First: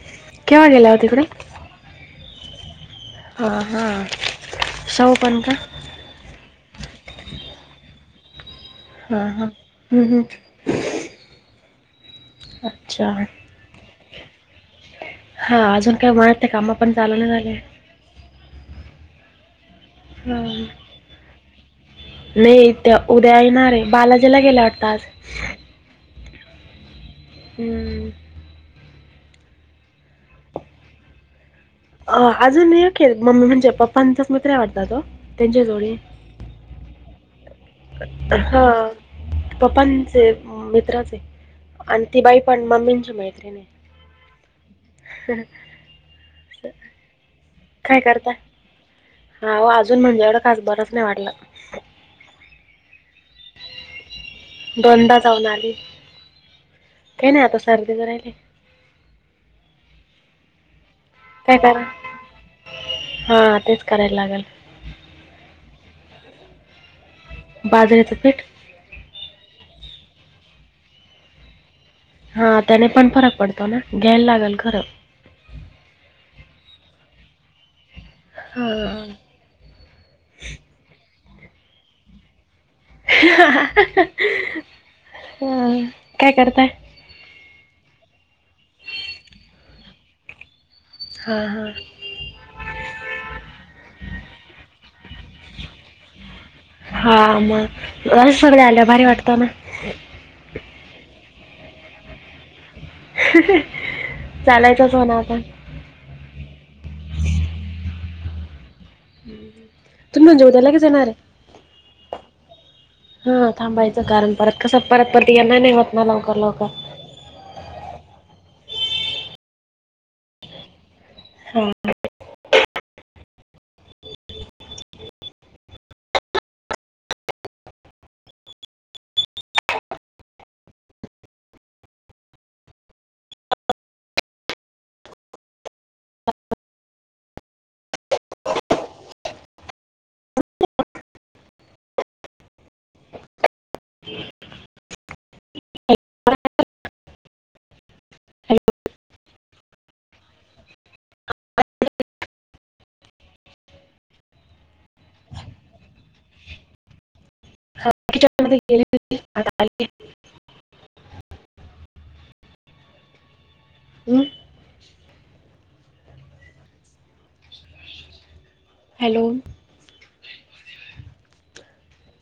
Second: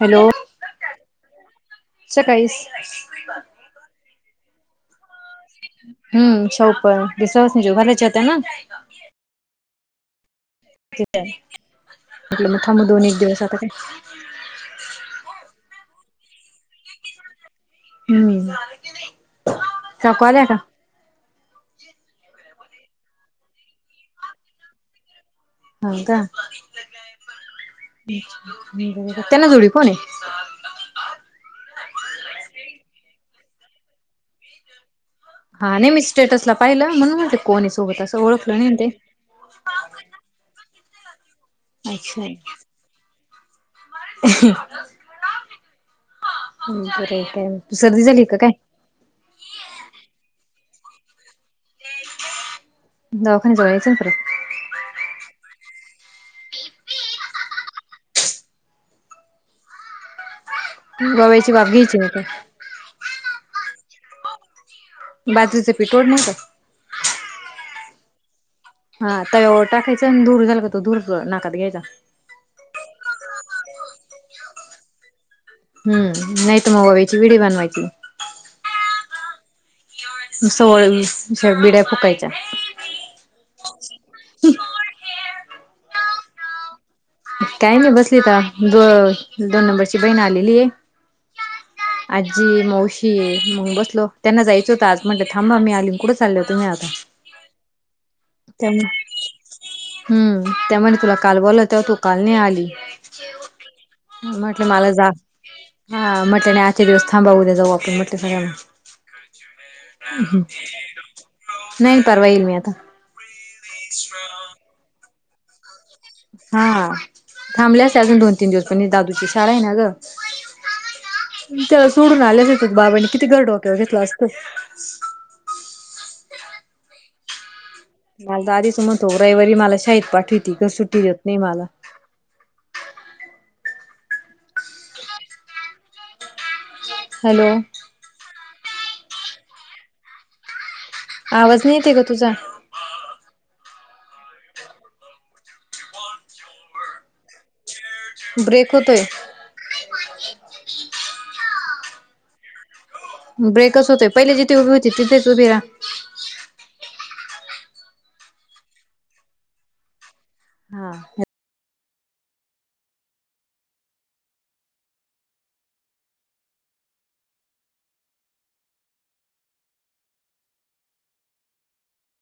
Hello केव्हा गेला होता तिककडे सकाळीस हा हां सौ पणंत हम् सवप विश्वास नाही ज भर जते ना हा हा ब म्हटलं मग थांब दोन अच्छा एक दिवस आता काय हा अजून काय मनात काम पण चाल नाही झाले हम्म ना हो नाही ते उद्या येणारे बालाजीला गेले अटताास हो का हम्म त्याना जोडी कोणी अ अजूनखे मम्मी म्हणजे पप्पांचाच मित्र वाटत तो त्यांच्या हा जोडी नेहमी स्टेटसला पाहिलं म्हणून म्हणते कोणी सोबत असं ओळखलं नाही हा ते पप्पांचे मित्राचे आणि ती अच्छा बाई पण मम्मींची मैत्रिणी बर काय तू काय सर्दी झाली करता का काय हा अजून म्हणज्याकडडे खास बरच नाही वाटला दवखन जळच फ दोनदा जाऊन आली काही नाही आता सर्दी तर राहिली बाबाईची काय करा बाबगीच का हा तेच करायला लागेल बाजूच पिठड नाही का बाजर यचा पेठ हा तवर टाकायचां आणि दूर झालं का तो दूर नाकात घ्यायचा हा त्याने पण फरक पडतो ना घ्यायला लागेल खरं हम्म नाही तर मग व वची व्हिडी बनवायची हो सवळ बिड्या फुकायच्या काय करताय काय नाही बसली तर द दोन नंबरची बहीण आलेली आहे हां हां आजी माौशीून बसलो त्यांना जायचं होतं आज म्हणलं थांबा मी आलीन कुठे चाललं होत नाही आता ह मग सगळ आल्या भारी वाटत ना हम् त्या म्ह तुला काल बोल तेव्हा तू काल नाही आली म्हटलं मला चालायचंच हो जा ना आपण हा म्हट आणि आजचे दिवस थांबवू द्या जाऊ आपण म्हटे तुम्ही म्हणजे उद्या लगेच येणार आहे नाही परवा येईल मी आता हा थांबायचं कारण, परत कसं परत परत येना नाहीत हा थांबले असते अजून दोन- तीन दिवस म्हणज दादूची शाळा आहे ना ग हा त्याला सोडून आल्या येत बाबानी किती गर डोक्यावर घेतलं असतं. मला तर आधीच म्हणतो, रविवारी मला शाळेत पाठवीत का सुट्टी देत नाही मला हॅलो आवाज नाहीेते ग तुझा हॅलो ब्रेक होतोय. ब्रेकच होतय, पहिले जिथे उभी होती तिथेच उभी राहा. [inaudible] हा हम हॅलो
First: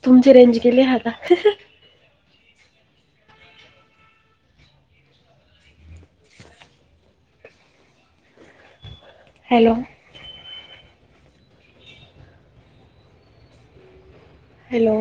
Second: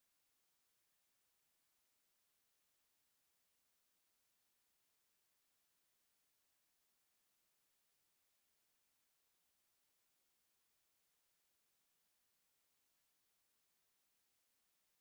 तुमची रेंज गेली आहे का? Hello hello